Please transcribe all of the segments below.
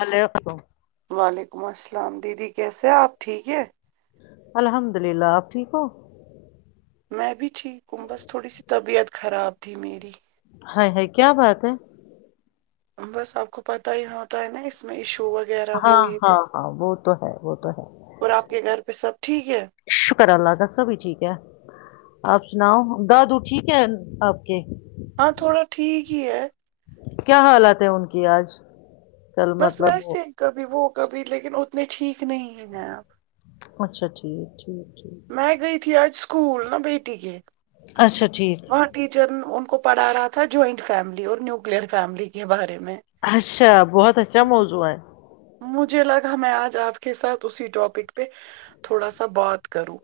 Hello علیکم۔ وعلیکم السلام دیدی کیسے آپ ٹھیک ہے الحمد للہ آپ ٹھیک ہو میں بھی ٹھیک ہوں بس تھوڑی سی طبیعت خراب تھی میری ہائے ہائے کیا بات ہے بس آپ کو پتہ ہی ہوتا ہے نا اس میں ایشو وغیرہ ہو ہاں یہ تو ہاں ہاں وہ تو ہے وہ تو ہے پ سب ٹھیک ہے شکر الاگا سبھی ٹھیک ہے آپ سناؤ دادو ٹھیک ہے آپ کے ہاں تھوڑا ٹھیک جی ہے کیا حالت ہے ان کی آج کل بس مطلب وہ ویسے ہی کبھی وہ کبھی لیکن اتنے ٹھیک کتنے ہے گ آپ یک میں گئی تھی آج اسکول نا بیٹی کے اچھا ٹھیک وہاں ٹیچر ان کو پڑا رہا تھا جوائنٹ فیملی اور نیوکلئر فیملی کے بارے میں اچھا بہت اچھا موضوع ہے مجھے لگا میں آج آپ کے ساتھ اسی ٹاپک پہ تھوڑا سا بات کروں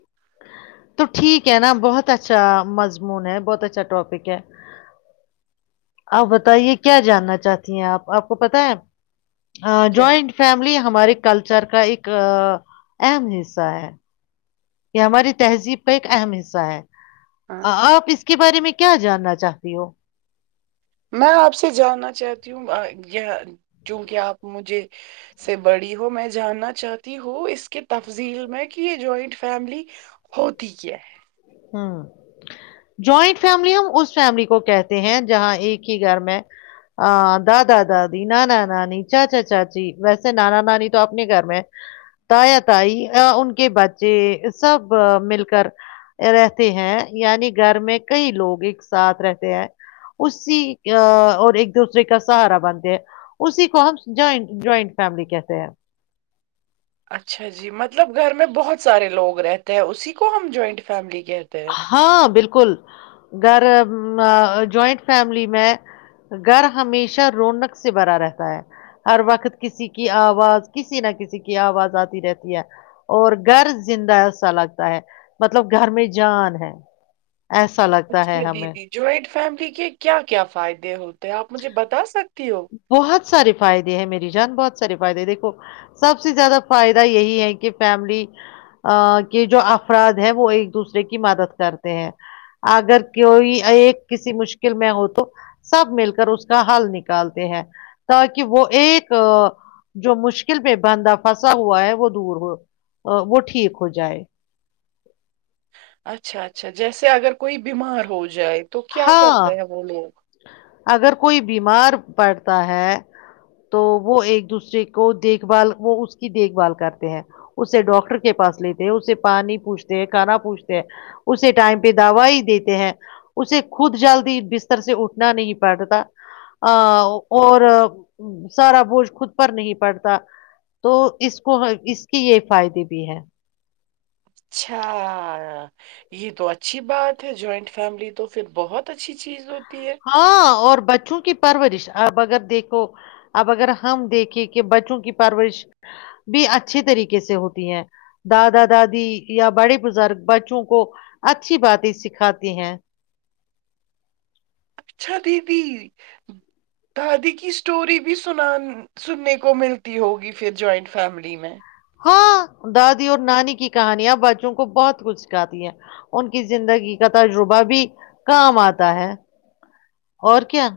تو ٹھیک ہے نا بہت اچھا مضمون ہے بہت اچھا ٹاپک ہے آپ بتائیے کیا جاننا چاہتی ہیں آپ آپ کو پت ہے ا کیا جووائنٹ فیملی ہمارے کلچر کا ایک اہم حصہ ہے یہ ہماری تہذیب کا ایک اہم حصہ ہے ہاں آپ اس کے بارے میں کیا جاننا چاہتی ہو میں آپ سے جاننا چاہتی ہوں یہ چونکہ آپ مجھے سے بڑی ہو میں جاننا چاہتی ہوں اس کے تفضیل میں کہ یہ جوائنٹ فیملی ہوتی کیا ہے ہ جوائنٹ فیملی ہم اس فیملی کو کہتے ہیں جہاں ایک ہی گھر میں دادا دادی نانا نانی چاچا چاچی ویسے نانا نانی تو اپنے گھر میں تایا تائی ان کے بچے سب مل کر رہتے ہیں یعنی گھر میں کئی لوگ ایک ساتھ رہتے ہیں اسی اور ایک دوسرے کا سہارا بنتے ہیں اسی کو ہم جوائنٹ جوائنٹ فیملی کہتے ہیں اچھا جی مطلب گھر میں بہت سارے لوگ رہتے ہیں اسی کو ہم جوائنٹ فیملی کہتے ہیں ہاں بالکل گھر جوائنٹ فیملی میں گھر ہمیشہ رونق سے بھرا رہتا ہے ہر وقت کسی کی آواز کسی نہ کسی کی آواز آتی رہتی ہے اور گھر زندہ سا لگتا ہے مطلب گھر میں جان ہے ایسا لگتا ہے اچھا ہمیں دیدی جوائنٹ فیملی کے کیا کیا فائدے ہوتے ہیں آپ مجھے بتا سکتے بہت سارے فائدے ہیں میری جان بہت سارے فائدے دیکھو سب سے زیادہ فائدہ یہی ہے کہ فیملی کے جو افراد ہیں وہ ایک دوسرے کی مدد کرتے ہیں اگر کوئی ایک کسی مشکل میں ہو تو سب مل کر اس کا حل نکل نکالتے ہیں تاکہ وہ ایک جو مشکل پہ بندا پھنسا ہوا ہے وہ دور ہو وہ ٹھیک ہو جائے اچھا اچھا جیسے اگر کوئی بیمار ہو جائے تو کیا ہاں کرتے ہیں وہ لے اگر کوئی بیمار پڑتا ہے تو وہ ایک دوسرے کو دیکھ بھال وہ اس کی دیکھ بھال کرتے ہیں اسے ڈاکٹر کے پاس لیتے ہیں اسے پانی پوھتے ہیں کھانا پوچھتے ہیں اسے ٹائم پہ دوائی دیتے ہیں اسے خود جلدی بستر سے اٹھنا نہیں پڑتا اور سارا بوجھ خود پر نہیں پڑتا تو اس کو اس کے یہ فائدے بھی ہے اچھا یہ تو اچھی بات ہے جوائنٹ فیملی تو پھر بہت اچھی چیز ہوتی ہے ہاں اور بچوں کی پرورورشا اب اگر دیکھو اب اگر ہم دیکھیں کہ بچوں کی پرورش بھی اچھھی طریقے سے ہوتی ہے دادا دادی یا بڑے بزرگ بچوں کو اچھی باتیں سکھاتے ہیں اچھا دیدی دادی کی اسٹوری بھی سنان سننے کو ملتی ہوگی پھر جوائنٹ فیملی میں ہاں دادی اور نانی کی کہانیاں بچوں کو بہت کچھ سکھاتی ہے ان کی زندگی کا تجربہ بھی کام آتا ہے اور کیا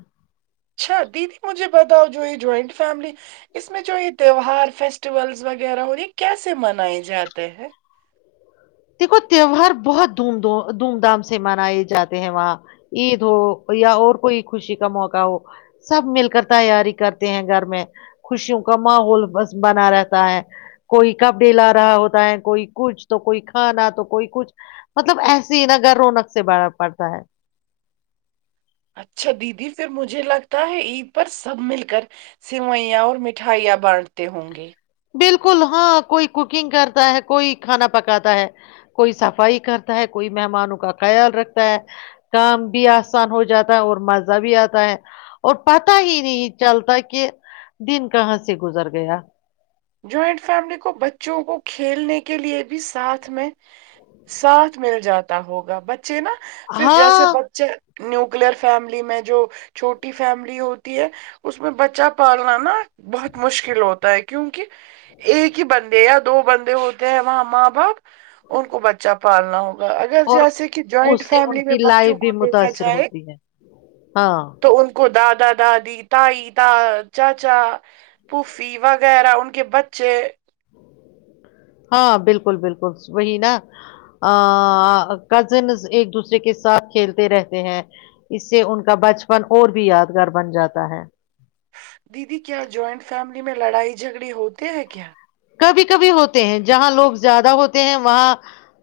اچھا دیدی مجھے بتاؤ جو یہ جوائنٹ فیملی اس میں جو یہ تیوار فیسٹیول وغیرہ ہو رہی کیسے منائے جاتے ہیں دیکھو تہوار بہت دھوم دھ دھوم دھام سے منائے جاتے ہیں وہاں عید ہو یا اور کوئی خوشی کا موقع ہو سب مل کر تیاری کرتے ہیں گھر میں خوشیوں کا ماحول بنا رہتا ہے کوئی کپڑے لا رہا ہوتا ہے کوئی کچھ تو کوئی ہاں نہ تو کوئی کچھ مطلب ایسے ہی ن گھر رونق سے پڑتا ہے اچھا دیدی پھر مجھے لگتا ہے عید پر سب مل کر سوئیاں اور مٹھائیاں بانٹتے ہوں گے بالکل ہاں کوئی کوکنگ کرتا ہے کوئی کھانا پکاتا ہے کوئی صفائی کرتا ہے کوئی مہمانوں کا خیال رکھتا ہے کام بھی آسان ہو جاتا ہے اور مزہ بھی آتا ہے اور پت ہی نہیں چلتا کہ دن کہاں سے گزر گیا جوائنٹ فیملی کو بچوں کو کھیلنے کے لیے بھی ساتھ میں سات مل جاتا ہوگا بچ بچے نا پھر جیسے ہاں بچے نیوکلیئر فیملی میں جو چھوٹی فیملی ہوتی ہے اس میں بچہ پالنا نا بہت مشکل ہوتا ہے کیونکہ ایک ہی بندے یا دو بندے ہوتے ہیں وہاں ماں باپ ان کو بچہ پالنا ہوگا اگر اور جیسے کہ جوائنٹ اس سے ان فیملی میں کی لائف بچوں بھی کو دیکھا متاثر جائے ہوتی ہے ہاں تو ان کو دادا ا دادی تائی تا چاچا پھوفی وغیرہ ان کہ بچے ہاں بالکل بالکل وہی نا کزنز ایک دوسرے کے ساتھ کھیلتے رہتے ہیں اس سے ان کا بچپن اور بھی یادگار بن جاتا ہے دیدی کیا جوائنٹ فیملی میں لڑائی جھگڑی ہوتے ہیں کیا کبھی کبھی ہوتے ہیں جہاں لوگ زیادہ ہوتے ہیں وہاں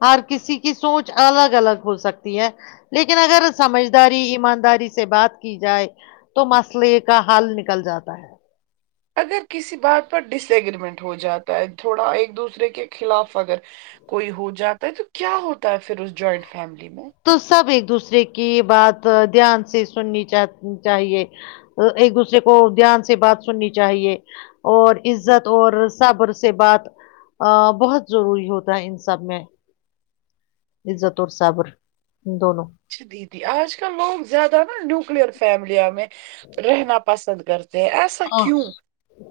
ہر کسی کی سوچ الگ الگ ہو سکتی ہے لیکن اگر سمجھداری ایمانداری سے بات کی جائے تو مسئلے کا حل نکل جاتا ہے اگر کسی بات پر ڈس اگریمنٹ ہو جاتا ہے تھوڑا ایک دوسرے کے خلاف اگر کوئی ہو جاتا ہے تو کیا ہوتا ہے پھر اس جوائنٹ فیملی میں تو سب ایک دوسرے کی بات دھیان سے سننی چاہیے ایک دوسرے کو دھیان سے بات سننی چاہیے اور عزت اور صبر سے بات بہت ضروری ہوتا ہے ان سب میں عزت اور صابر دونوں اچھا دیدی آج کل لوگ زیادہ نا نیوکلئر فیملیاں میں رہنا پسند کرتے ہیں ایسا ا کیوں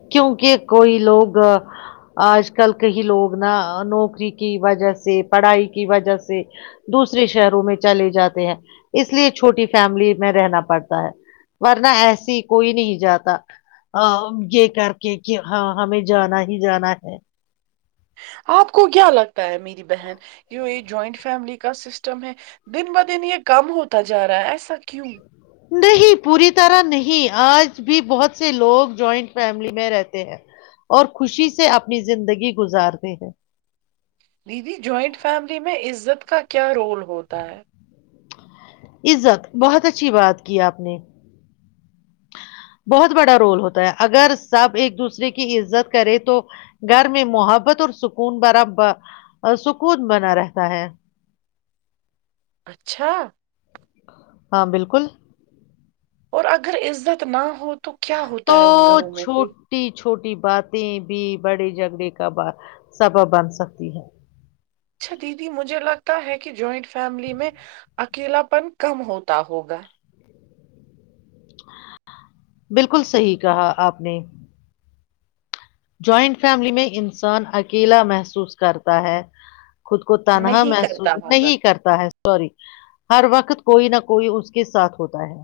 کیونکہ کوئی لوگ آج کل کہیں لوگ نا نوکری کی وجہ سے پڑھائی کی وجہ سے دوسرے شہروں میں چلے جاتے ہیں اس لیے چھوٹی فیملی میں رہنا پڑتا ہے ورنہ ایسی کوئی نہیں جاتا ا یہ کر کے کہ ہاں ہمیں جانا ہی جانا ہے آپ کو کیا لگتا ہے میری بہن ی یہ جوائنٹ فیملی کا سسٹم ہے دن ب دن یہ کم ہوتا جا رہا ہے ایسا کیوں نہیں پوری طرح نہیں آج بھی بہت سے لوگ جوائنٹ فیملی میں رہتے ہیں اور خوشی سے اپنی زندگی گزارتے ہیں دیدی جوائنٹ فیملی میں عزت کا کیا رول ہوتا ہے عزت بہت اچھی بات کی آپ نے بہت بڑا رول ہوتا ہے اگر سب ایک دوسرے کی عزت کرے تو گھر میں محبت اور سکون برا سکون بنا رہتا ہے اچھا ہاں بالکل اور اگر عزت نہ ہو تو کیا تو ہوتا ہے ان گھروں میں پھر چھوٹی چھوٹی باتیں بھی بڑے جھگڑے کا سبب بن سکتی ہے اچھا دیدی مجھے لگتا ہے کہ جوائنٹ فیملی میں اکیلاپن کم ہوتا ہوگا بالکل صحیح کہا آپ نے جوائنٹ فیملی میں انسان اکیلا محسوس کرتا ہے خود کو تنہا نہیں کرتا محسوس ہوگا نہیں کرتا ہے سوری ہر وقت کوئی نہ کوئی اس کے ساتھ ہوتا ہے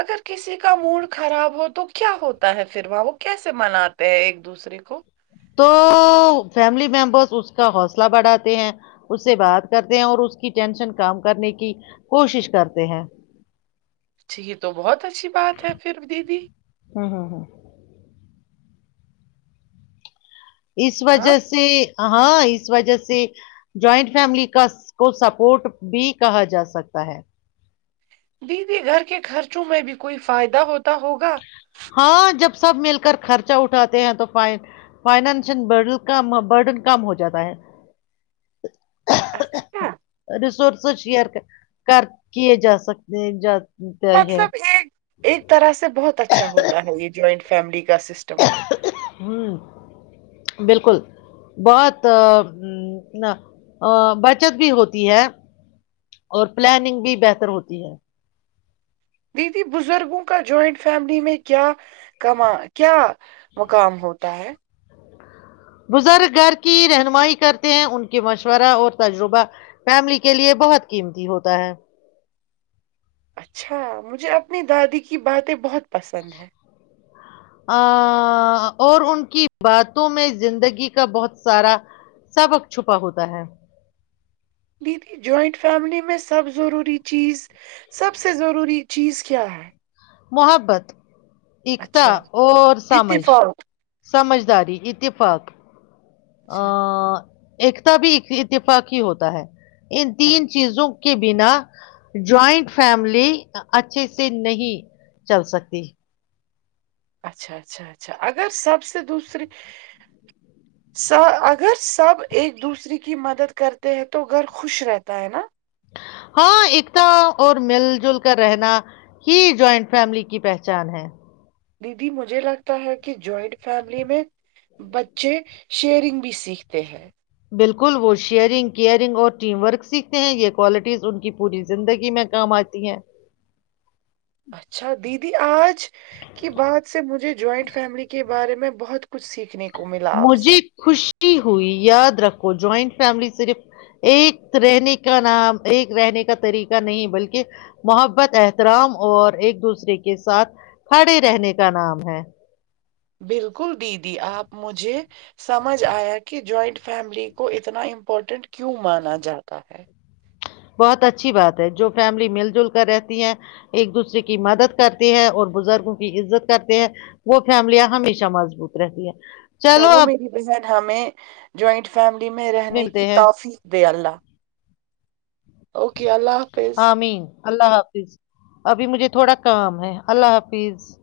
اگر کسی کا موڈ خراب ہو تو کیا ہوتا ہے پھر وہ وہ کیسے مناتے ہیں ایک دوسرے کو تو فیملی ممبرس اس کا حوصلہ بڑھاتے ہیں اس سے بات کرتے ہیں اور اس کی ٹینشن کام کرنے کی کوشش کرتے ہیں یہ تو بہت اچھی بات ہے پھر دیدی ہوں ہوں ہوں اس ہاں وجہ سے ہاں اس وجہ سے جوائنٹ فیملی کا کو سپورٹ بھی کہا جا سکتا ہے دیدی گھر کے خرچوں میں بھی کوئی فائدہ ہوتا ہوگا ہاں جب سب مل کر خرچہ اٹھاتے ہیں تو ف فائنینشل کم برڈن کم ہو جاتا ہے اچھا [inaudible] رسٹ شیئر کر کیے جا سکتے ہیں مطلب ایک ایک طرح سے بہت اچھا ہوتا ہے یہ جوائنٹ فیملی کا سسٹم ہ بالکل بہت ن بچت بھی ہوتی ہے اور پلاننگ بھی بہتر ہوتی ہے دیدی بزرگوں کا جوائنٹ فیملی میں کیا کما کیا مقام ہوتا ہے بزرگ گھر کی رہنمائی کرتے ہیں ان کے مشورہ اور تجربہ فیملی کے لیے بہت قیمتی ہوتا ہے اچھا مجھے اپنی دادی کی باتیں بہت پسند ہے ا اور ان کی باتوں میں زندگی کا بہت سارا سبق چھپا ہوتا ہے دیدی جوائنٹ فیملی میں سب ضروری چیز سب سے ضروری چیز کیا ہے محبت ایککتا اچھا اور سمجھ اتفاق سمجھداری اتفاق آ اچھا ایکتا بھی اتفاقی ہوتا ہے ان ہاں تین چیزوں کو کے بنا جوائنٹ فیملی اچھے سے نہیں چل سکتی اچھا اچھا اچھا اگر سب سے دوسریے اگر سب ایک دوسرے کی مدد کرتے ہیں تو گھر خوش رہتا ہے نا ہاں اتا اور مل جل کر رہنا ہی جوائنٹ فیملی کی پہچان ہے دیدی مجھے لگتا ہے کہ جوائنٹ فیملی میں بچے شیئرنگ بھی سیکھتے ہیں بالکل وہ شیئرنگ کیئرنگ اور ٹیم ورک سیکھتے ہیں یہ کوالٹیز ان کی پوری زندگی میں کام آتی ہے اچھا دید آج کی بات سے مجھے جوائنٹ فیملی کے بارے میں بہت کچھ سیکھنے کا مجھے خوش خوشی ہوئی یاد رکھو جوائنٹ فیملی صرف ایک کا ایک رہنے کا طریقہ نہیں بلکہ محبت احترام اور ایک دوسرے کے ساتھ کھڑے رہنے کا نام ہے بالکل دیدی آپ مجھے سمجھ آیا کہ جوائنٹ فیملی کو اتنا امپورٹنٹ کیوں مانا جاتا ہے بہت اچھی بات ہے جو فیملی مل جل کر رہتی ہے ایک دوسرے کی مدد کرتی ہے اور بزرگوں کی عزت کرتے ہیں وہ فیملیاں ہمیشہ مضبوط رہتی ہیں چلو میری بہن ہمیں جوائنٹ فیملی میں رہنے ملتے کی ہیں تعفیف دے اللہ اوکے اللہ حافظ آمین اللہ حافظ ابھی مجھے تھوڑا کام ہے اللہ حافظ